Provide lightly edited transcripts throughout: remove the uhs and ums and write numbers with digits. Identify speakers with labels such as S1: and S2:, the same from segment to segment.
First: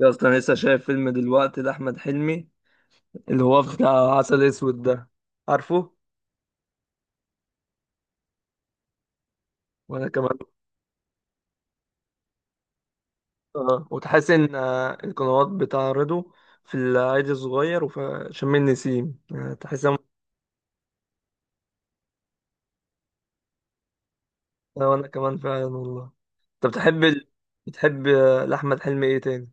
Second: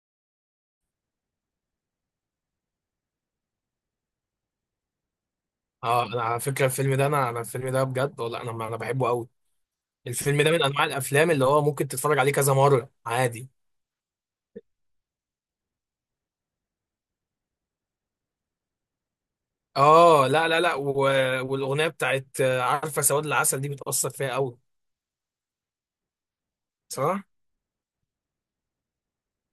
S1: يا اسطى انا لسه شايف فيلم دلوقتي لاحمد حلمي اللي هو بتاع عسل اسود ده، عارفه؟
S2: اه، انا على فكره، الفيلم ده بجد والله انا بحبه قوي.
S1: وانا كمان.
S2: الفيلم ده من انواع الافلام اللي هو ممكن تتفرج عليه كذا مره، عادي.
S1: اه، وتحس ان القنوات بتعرضه في العيد الصغير وفي شم النسيم، تحس إن-
S2: اه، لا لا لا، والاغنيه بتاعت عارفه، سواد العسل دي بتاثر فيا قوي.
S1: وانا كمان فعلا والله. انت بتحب
S2: صراحه.
S1: بتحب لاحمد حلمي ايه تاني؟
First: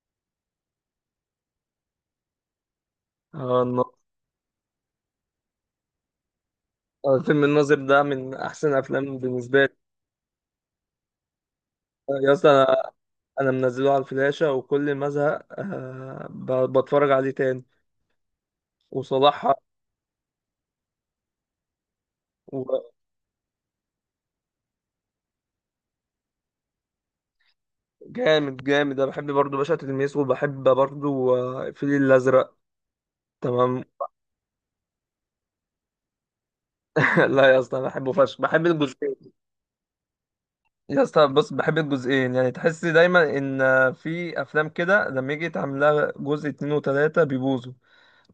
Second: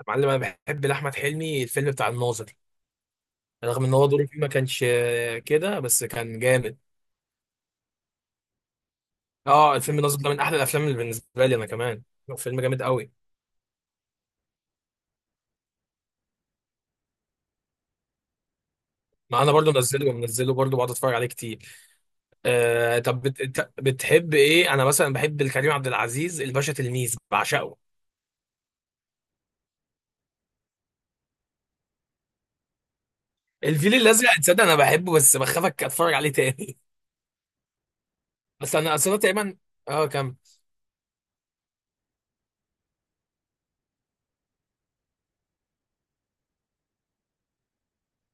S2: يا معلم، انا بحب لاحمد حلمي الفيلم بتاع الناظر،
S1: اه الن-
S2: رغم ان هو دوره فيه ما كانش كده، بس كان جامد.
S1: فيلم الناظر ده من احسن افلام بالنسبه لي.
S2: اه، الفيلم الناظر ده من احلى الافلام اللي بالنسبه لي انا كمان،
S1: يا اسطى
S2: فيلم جامد
S1: انا
S2: قوي.
S1: انا منزله على الفلاشه وكل ما ازهق بتفرج عليه تاني
S2: ما
S1: وصلاح.
S2: انا برضو منزله ومنزله، برضو بقعد اتفرج عليه كتير. آه، طب إنت بتحب ايه؟ انا مثلا بحب الكريم عبد العزيز، الباشا تلميذ بعشقه.
S1: جامد جامد، انا بحب برضو باشا تلميذ وبحب برضو الفيل الازرق. تمام.
S2: الفيل الازرق، تصدق انا بحبه بس بخاف اتفرج عليه تاني.
S1: لا يا اسطى انا بحبه فشخ، بحب
S2: بس انا اصلا
S1: الجزئين.
S2: تقريبا. اه، كم.
S1: يا اسطى بص، بحب الجزئين يعني. تحس دايما ان في افلام كده لما يجي يتعمل لها جزء اتنين وتلاته بيبوظوا،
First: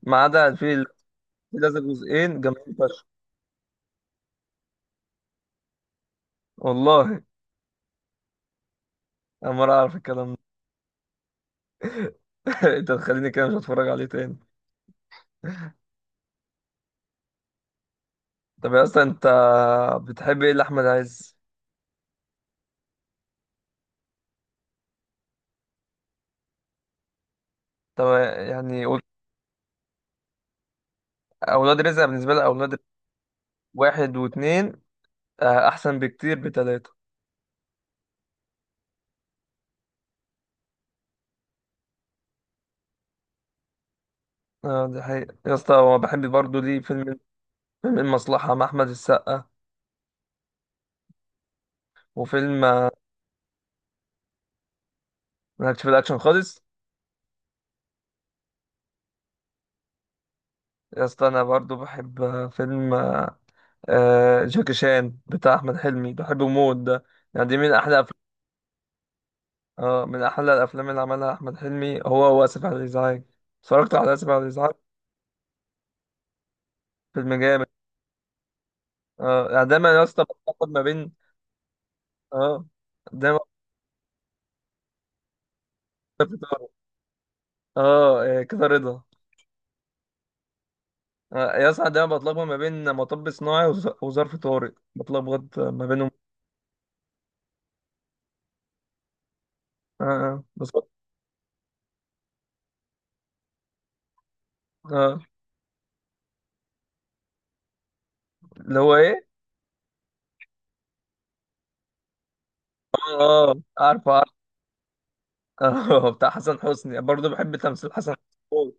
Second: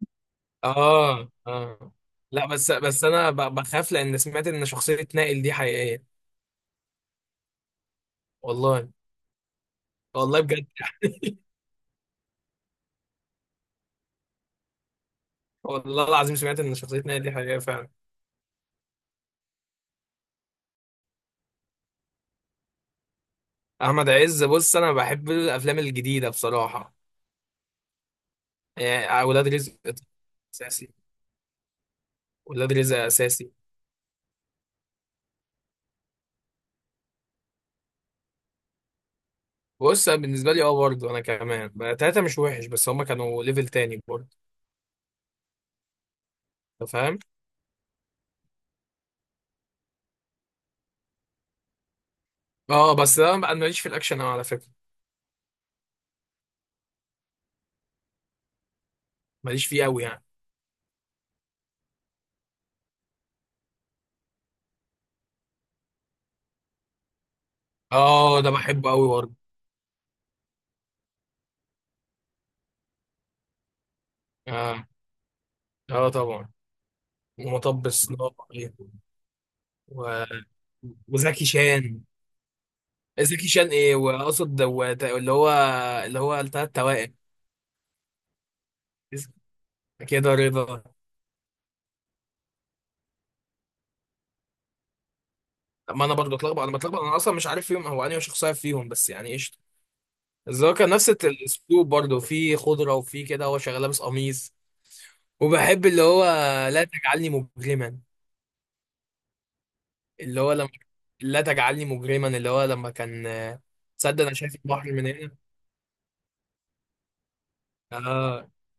S1: ما عدا الفيل
S2: اه
S1: الازرق،
S2: اه،
S1: جزئين
S2: لا، بس
S1: جامدين
S2: بس
S1: فشخ.
S2: انا بخاف لان سمعت ان شخصية نائل دي حقيقية.
S1: والله
S2: والله
S1: انا ما اعرف الكلام ده.
S2: والله بجد.
S1: انت تخليني كده مش هتفرج عليه تاني.
S2: والله العظيم، سمعت ان شخصية نائل دي حقيقية فعلا.
S1: طب يا اسطى انت بتحب ايه لاحمد عز؟
S2: احمد عز، بص انا بحب الافلام الجديدة بصراحة.
S1: طب يعني
S2: يعني ولاد رزق اساسي.
S1: اولاد رزق بالنسبه لي، اولاد
S2: ولاد
S1: رزق
S2: رزق اساسي.
S1: واحد واثنين، احسن بكتير بتلاتة.
S2: بص، أنا بالنسبه لي اه، برضه انا كمان بقى تلاته مش وحش، بس هما كانوا ليفل تاني برضه.
S1: اه دي حقيقة يا اسطى، هو بحب برضه ليه
S2: انت فاهم.
S1: فيلم، فيلم المصلحة مع احمد السقا وفيلم
S2: اه، بس ده بقى، انا ماليش في الاكشن أوي على فكره،
S1: مالكش في الاكشن خالص.
S2: ماليش فيه قوي يعني.
S1: يا اسطى انا برضه بحب آه، فيلم آه، آه، جاكي شان بتاع احمد حلمي، بحبه موت ده. يعني دي من احلى أفلام.
S2: اه، ده بحبه قوي برضه.
S1: اه، من احلى الافلام اللي عملها احمد حلمي هو واسف على الازعاج. اتفرجت على اسف على الازعاج.
S2: اه اه طبعا.
S1: فيلم جامد.
S2: ومطب صناعي
S1: اه يعني دايما يا اسطى
S2: و...
S1: بتاخد ما بين.
S2: وزكي شان.
S1: اه دايما
S2: زكي شان ايه واقصد دوت؟ اللي هو اللي هو
S1: بتاخد-
S2: التلات توائم.
S1: اه كده رضا.
S2: اس- كده رضا.
S1: يا اسطى ده بتلخبط ما بين مطب صناعي وظرف طارئ، بتلخبط ما
S2: ما
S1: بينهم.
S2: انا برضه اتلخبط، انا بتلخبط، انا اصلا مش عارف فيهم هو انهي شخصيه فيهم، بس يعني قشطه.
S1: اه
S2: بس هو كان
S1: بالظبط.
S2: نفس الاسلوب برضه في خضره، وفي كده هو شغال لابس قميص.
S1: اه،
S2: وبحب اللي هو لا تجعلني مجرما،
S1: اللي هو ايه؟
S2: اللي هو لما لا تجعلني مجرما اللي هو لما كان
S1: اه عارف،
S2: تصدق
S1: عارف.
S2: انا شايف البحر من هنا.
S1: بتاع حسن حسني، برضه بحب تمثيل حسن
S2: اه،
S1: حسني.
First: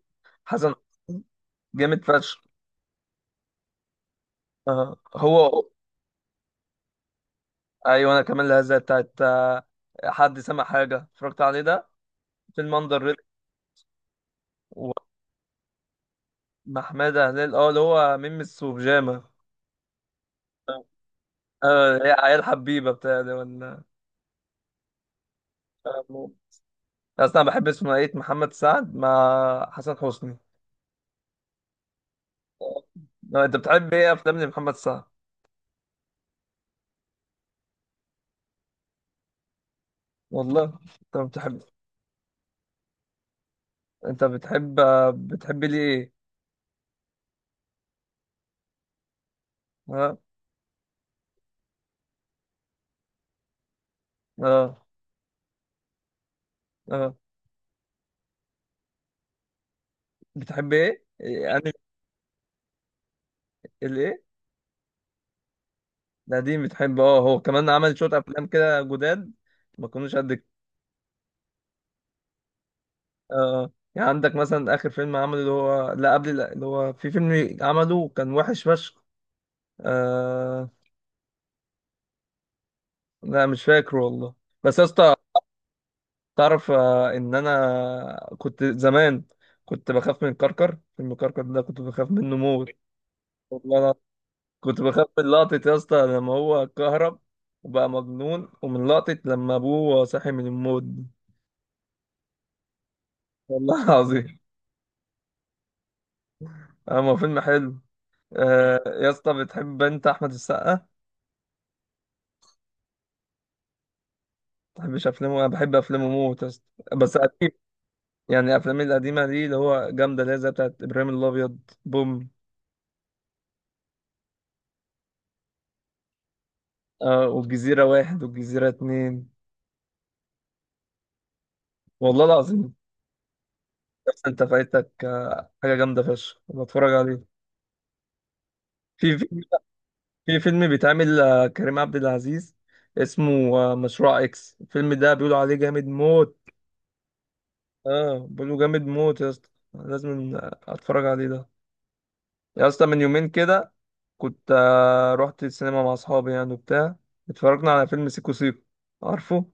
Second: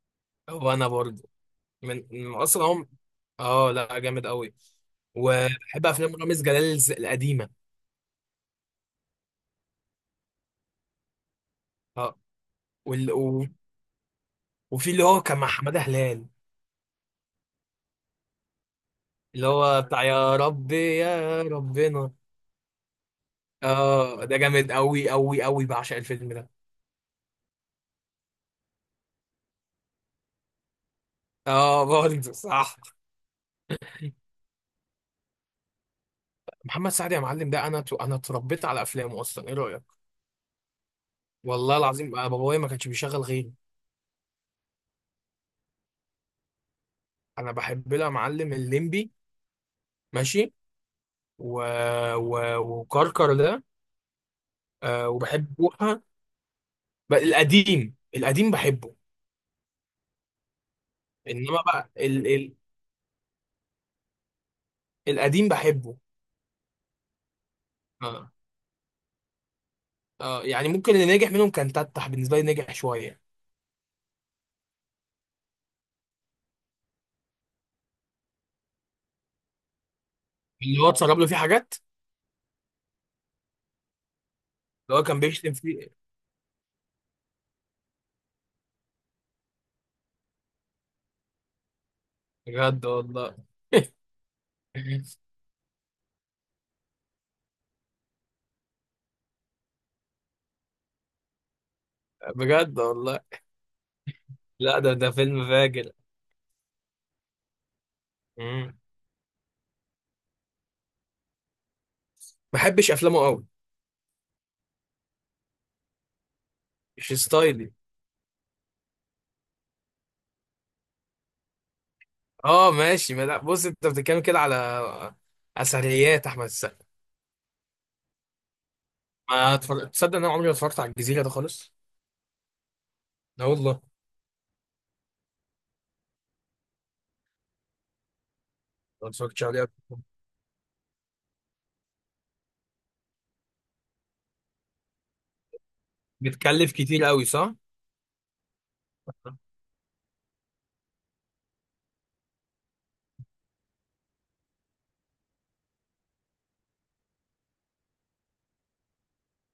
S2: هو
S1: حسن
S2: انا برضه
S1: حسني جامد
S2: من
S1: فشخ.
S2: اصلا هم. اه، لا، جامد قوي.
S1: اه هو.
S2: وبحب افلام رامز جلال القديمه.
S1: ايوه انا كمان، الهزه بتاعت حد سمع حاجه اتفرجت عليه ده،
S2: اه،
S1: فيلم اندر
S2: وال...
S1: ريد.
S2: و... وفي اللي هو كان مع حماده هلال،
S1: ومحمد هلال، اه اللي هو ميمس وبيجامه.
S2: اللي هو بتاع يا رب يا
S1: اه، هي
S2: ربنا.
S1: عيال حبيبه بتاع ده،
S2: اه، ده جامد قوي قوي قوي، بعشق
S1: ولا
S2: الفيلم ده.
S1: اصلا بحب ثنائيه محمد سعد مع حسن حسني.
S2: اه، برضه صح.
S1: لا، انت بتحب ايه افلام محمد سعد؟
S2: محمد سعد يا معلم، ده انا انا اتربيت على افلامه اصلا، ايه رايك؟
S1: والله انت بتحب،
S2: والله العظيم أنا بابايا ما كانش بيشغل غيره.
S1: انت بتحب، بتحب ليه ايه؟
S2: انا بحب لها معلم الليمبي،
S1: اه
S2: ماشي، و... وكركر ده.
S1: اه
S2: آه، وبحب بوحة.
S1: اه
S2: القديم القديم بحبه.
S1: بتحب ايه إيه،
S2: انما
S1: انا
S2: بقى
S1: الايه
S2: القديم بحبه.
S1: القديم بتحب. اه هو كمان عمل شويه
S2: آه.
S1: افلام كده جداد، ما كانوش قد كده.
S2: يعني ممكن اللي نجح منهم كان تتح بالنسبه لي، نجح شويه.
S1: اه يعني عندك مثلا اخر فيلم عمله اللي هو لا قبل لا، اللي هو في فيلم عمله كان وحش فشخ. آه،
S2: اللي هو اتسرب له فيه حاجات،
S1: لا مش فاكره والله. بس يا
S2: اللي هو
S1: اسطى
S2: كان بيشتم فيه.
S1: تعرف ان انا كنت زمان، كنت بخاف من الكركر. فيلم الكركر ده كنت بخاف منه موت.
S2: بجد والله.
S1: والله أنا كنت بخاف من لقطة يا اسطى لما هو اتكهرب وبقى مجنون، ومن لقطة لما ابوه صحي من الموت دي.
S2: بجد والله.
S1: والله العظيم.
S2: لا، ده فيلم فاجر.
S1: هو فيلم حلو.
S2: ما
S1: يا اسطى بتحب انت احمد السقا ما
S2: بحبش افلامه قوي،
S1: بتحبش افلامه؟ انا بحب افلامه موت يا اسطى،
S2: مش
S1: بس قديم.
S2: ستايلي.
S1: يعني افلامه القديمة دي اللي هو جامدة، اللي هي زي بتاعت ابراهيم الابيض، بوم
S2: اه، ماشي. ما لا، بص انت بتتكلم كده على اثريات احمد السقا.
S1: والجزيرة واحد والجزيرة اتنين.
S2: ما اتفرج... تصدق ان انا عمري ما اتفرجت على الجزيره ده خالص.
S1: والله العظيم.
S2: لا والله.
S1: بس انت فايتك حاجه جامده فشخ، بتفرج عليه
S2: ما
S1: في فيلم.
S2: اتفرجتش عليه قبل كده.
S1: في فيلم بيتعمل كريم عبد العزيز، اسمه مشروع اكس. الفيلم ده بيقولوا عليه جامد موت.
S2: بتكلف كتير قوي، صح.
S1: اه بيقولوا جامد موت يا اسطى، لازم اتفرج عليه ده. يا اسطى من يومين كده كنت رحت السينما مع اصحابي يعني وبتاع، اتفرجنا على فيلم سيكو سيكو. عارفه؟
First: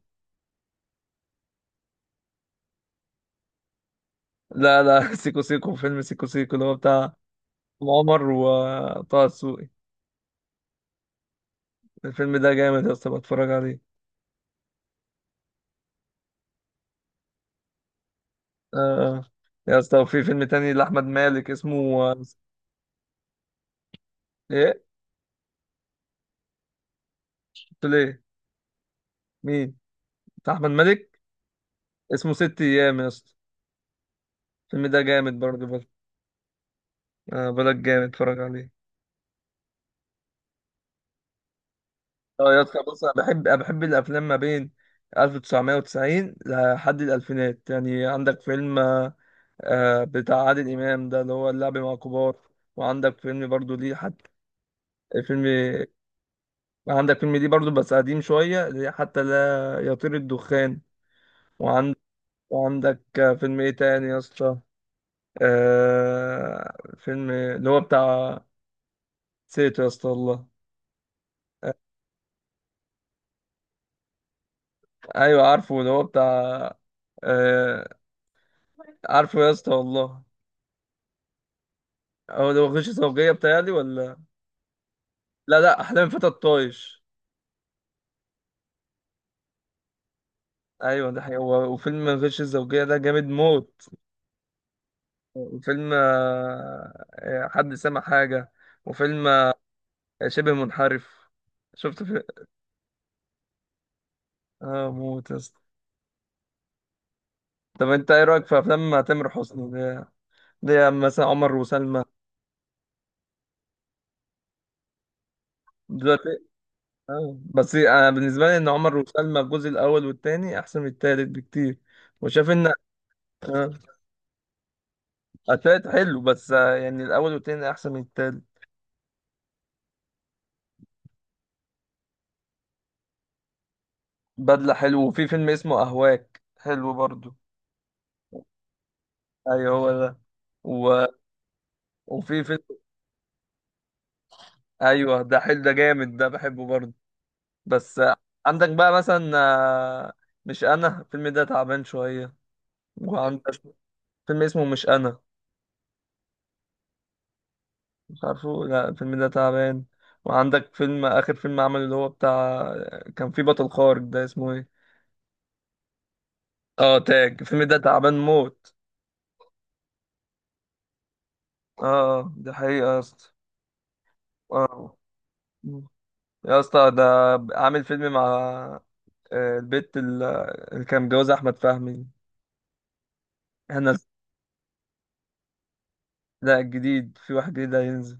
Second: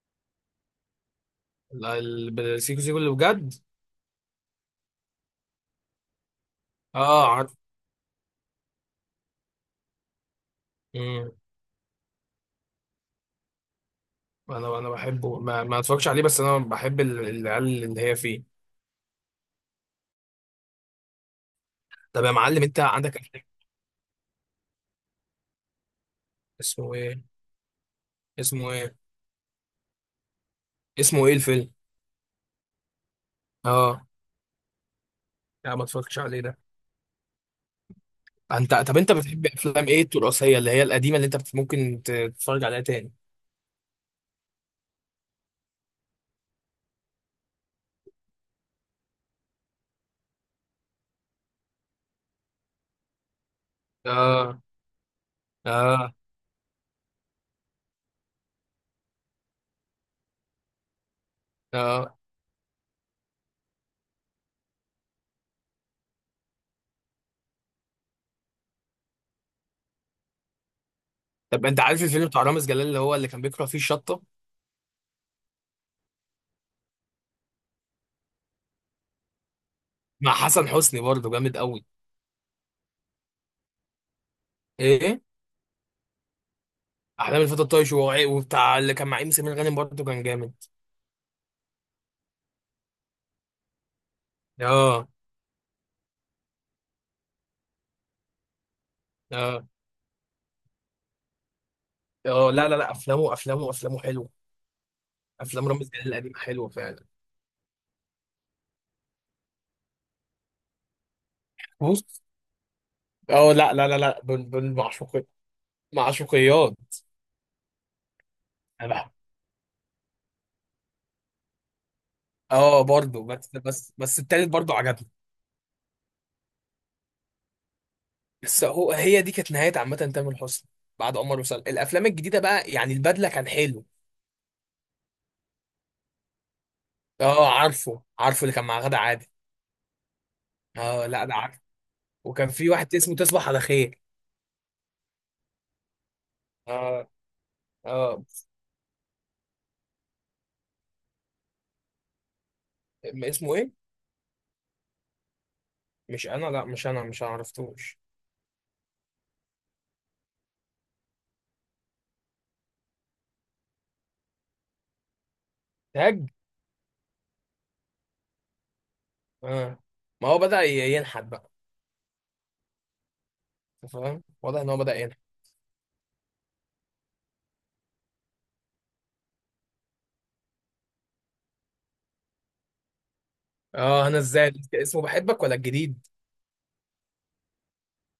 S2: لا، السيكو سيكو اللي بجد؟
S1: لا لا سيكو سيكو، فيلم سيكو سيكو اللي هو بتاع
S2: اه، عارف.
S1: عمر وطه دسوقي.
S2: مم.
S1: الفيلم ده جامد يا اسطى، بتفرج عليه.
S2: انا بحبه، ما اتفرجش عليه، بس انا بحب العيال اللي هي فيه.
S1: آه يا اسطى في فيلم تاني لأحمد مالك اسمه
S2: طب يا معلم، انت عندك أفلام؟
S1: ايه؟
S2: اسمه ايه؟
S1: قلت له ايه؟
S2: اسمه ايه؟
S1: مين؟ بتاع أحمد مالك،
S2: اسمه ايه الفيلم؟
S1: اسمه ست أيام يا اسطى.
S2: اه،
S1: الفيلم ده جامد برضه
S2: لا، ما
S1: برضه.
S2: اتفرجتش عليه ده.
S1: آه بلاك جامد، اتفرج عليه.
S2: انت طب، انت بتحب افلام ايه؟ التراثيه اللي هي القديمه، اللي انت ممكن
S1: اه يا
S2: تتفرج
S1: اسطى
S2: عليها
S1: بص،
S2: تاني.
S1: أنا بحب الأفلام ما بين 1990 لحد الألفينات. يعني عندك فيلم بتاع عادل إمام ده اللي هو اللعب مع الكبار، وعندك فيلم برضه ليه حتى،
S2: اه
S1: فيلم،
S2: اه
S1: عندك فيلم ليه برضه بس قديم شوية اللي هي حتى لا يطير الدخان،
S2: اه.
S1: وعندك فيلم ايه تاني يا اسطى؟ آه فيلم اللي هو بتاع، نسيته يا اسطى والله.
S2: طب انت عارف الفيلم بتاع رامز جلال، اللي هو اللي كان بيكره فيه الشطه،
S1: ايوه عارفه اللي هو بتاع، آه، عارفه يا اسطى والله.
S2: مع حسن حسني برضه جامد قوي.
S1: هو اللي هو غش زوجية بتاعي ولا؟
S2: ايه؟
S1: لا لا، احلام فتى الطايش.
S2: احلام الفتى الطايش، وبتاع اللي كان مع ام سمير غانم برضه كان جامد.
S1: ايوه ده حقيقي، هو وفيلم غش الزوجية ده جامد موت،
S2: اه
S1: وفيلم حد سمع حاجة، وفيلم
S2: اه
S1: شبه منحرف. شفت في؟
S2: اه، لا لا لا، افلامه افلامه افلامه حلوه.
S1: اه موت يا اسطى.
S2: افلام رامز جلال القديمه حلوه فعلا.
S1: طب انت ايه رايك في افلام تامر حسني ده، ده مثلا عمر وسلمى
S2: بص، اه، لا لا لا لا، بن بن معشوقي
S1: دلوقتي؟
S2: معشوقيات.
S1: اه بس انا بالنسبه لي ان
S2: أنا
S1: عمر
S2: بحب-.
S1: وسلمى الجزء الاول والثاني احسن من الثالث بكتير، وشاف ان
S2: اه، برضه، بس
S1: آه،
S2: بس بس التالت برضه عجبني.
S1: الثالث حلو بس يعني الاول والثاني احسن من الثالث.
S2: بس هي دي كانت نهايه، عامه تامر حسني. بعد عمر وسلمى الافلام الجديده بقى، يعني البدله كان حلو.
S1: بدله حلو، وفي فيلم اسمه اهواك حلو برضو.
S2: اه، عارفه عارفه اللي كان مع غادة عادل.
S1: ايوه هو ده. و...
S2: اه، لا ده عارفه.
S1: وفي
S2: وكان
S1: فيلم
S2: في واحد اسمه تصبح على خير.
S1: ايوه ده حلو، ده جامد، ده بحبه برضو.
S2: اه
S1: بس
S2: اه.
S1: عندك بقى مثلا مش انا، الفيلم ده تعبان شويه. وعندك
S2: اسمه ايه؟
S1: فيلم اسمه مش انا.
S2: مش انا، لا مش انا، مش أنا عرفتوش.
S1: مش عارفه، لا الفيلم ده تعبان. وعندك فيلم، آخر فيلم عمل اللي هو بتاع، كان فيه بطل خارق، ده اسمه ايه؟
S2: تاج.
S1: اه تاج، الفيلم ده تعبان موت.
S2: اه، ما هو بدأ ينحت بقى.
S1: اه دي حقيقة يا اسطى.
S2: أنت فاهم، واضح ان هو بدأ
S1: اه
S2: ينحت.
S1: يا اسطى ده عامل فيلم مع البت اللي كان متجوزها أحمد فهمي هنا.
S2: اه، انا ازاي اسمه بحبك ولا الجديد؟
S1: لا الجديد، في واحد جديد هينزل.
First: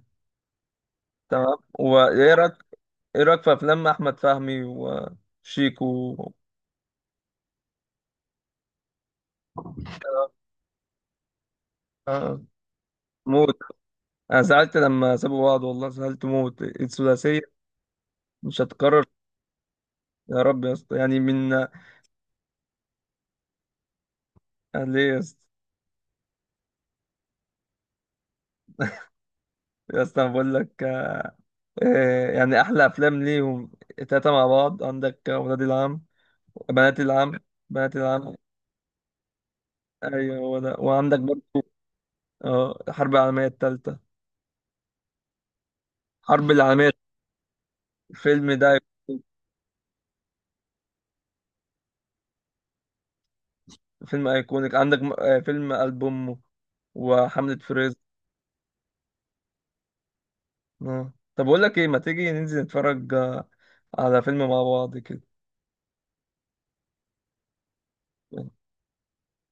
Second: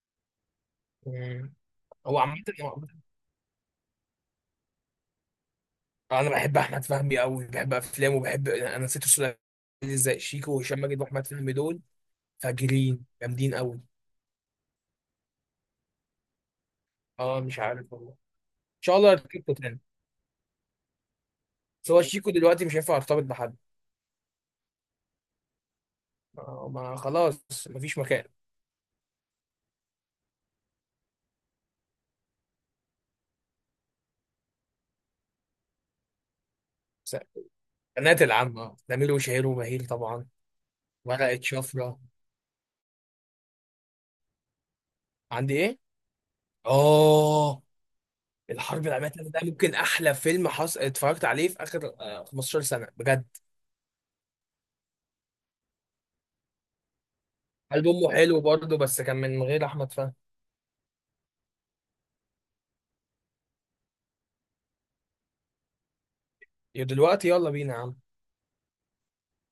S2: مم.
S1: تمام.
S2: هو
S1: وايه
S2: عامة.
S1: رأيك؟ ايه رأيك في أفلام أحمد فهمي وشيكو؟
S2: انا بحب احمد فهمي قوي، بحب افلامه وبحب انا نسيت الثلاثي. ازاي
S1: آه،
S2: شيكو وهشام ماجد واحمد فهمي دول
S1: آه،
S2: فاجرين
S1: موت.
S2: جامدين قوي.
S1: انا زعلت لما سابوا بعض والله، زعلت موت،
S2: اه،
S1: الثلاثيه
S2: مش عارف والله، ان
S1: مش
S2: شاء
S1: هتكرر.
S2: الله يركبوا تاني.
S1: يا رب يا اسطى يعني من.
S2: بس هو شيكو دلوقتي مش هينفع يرتبط بحد.
S1: أنا ليه يا اسطى؟
S2: ما خلاص مفيش مكان.
S1: يا اسطى أنا بقول لك يعني احلى افلام ليهم التلاته مع بعض عندك ولاد العم، بنات
S2: بس
S1: العم، بنات
S2: البنات
S1: العم.
S2: العامة نميل وشهير وبهير طبعا،
S1: ايوه هو ده، وعندك
S2: ورقة
S1: برضه
S2: شفرة.
S1: اه الحرب العالميه الثالثه،
S2: عندي ايه؟
S1: حرب العالميه،
S2: اه،
S1: الفيلم ده
S2: الحرب العالمية التالتة ده ممكن أحلى فيلم اتفرجت عليه في آخر 15 سنة بجد.
S1: فيلم ايكونيك. عندك فيلم قلب امه وحمله
S2: قلب
S1: فريز.
S2: أمه حلو برضه، بس كان من غير أحمد فهمي.
S1: اه طب اقول لك ايه، ما تيجي ننزل نتفرج على فيلم مع بعض كده.
S2: يا دلوقتي يلا بينا يا عم.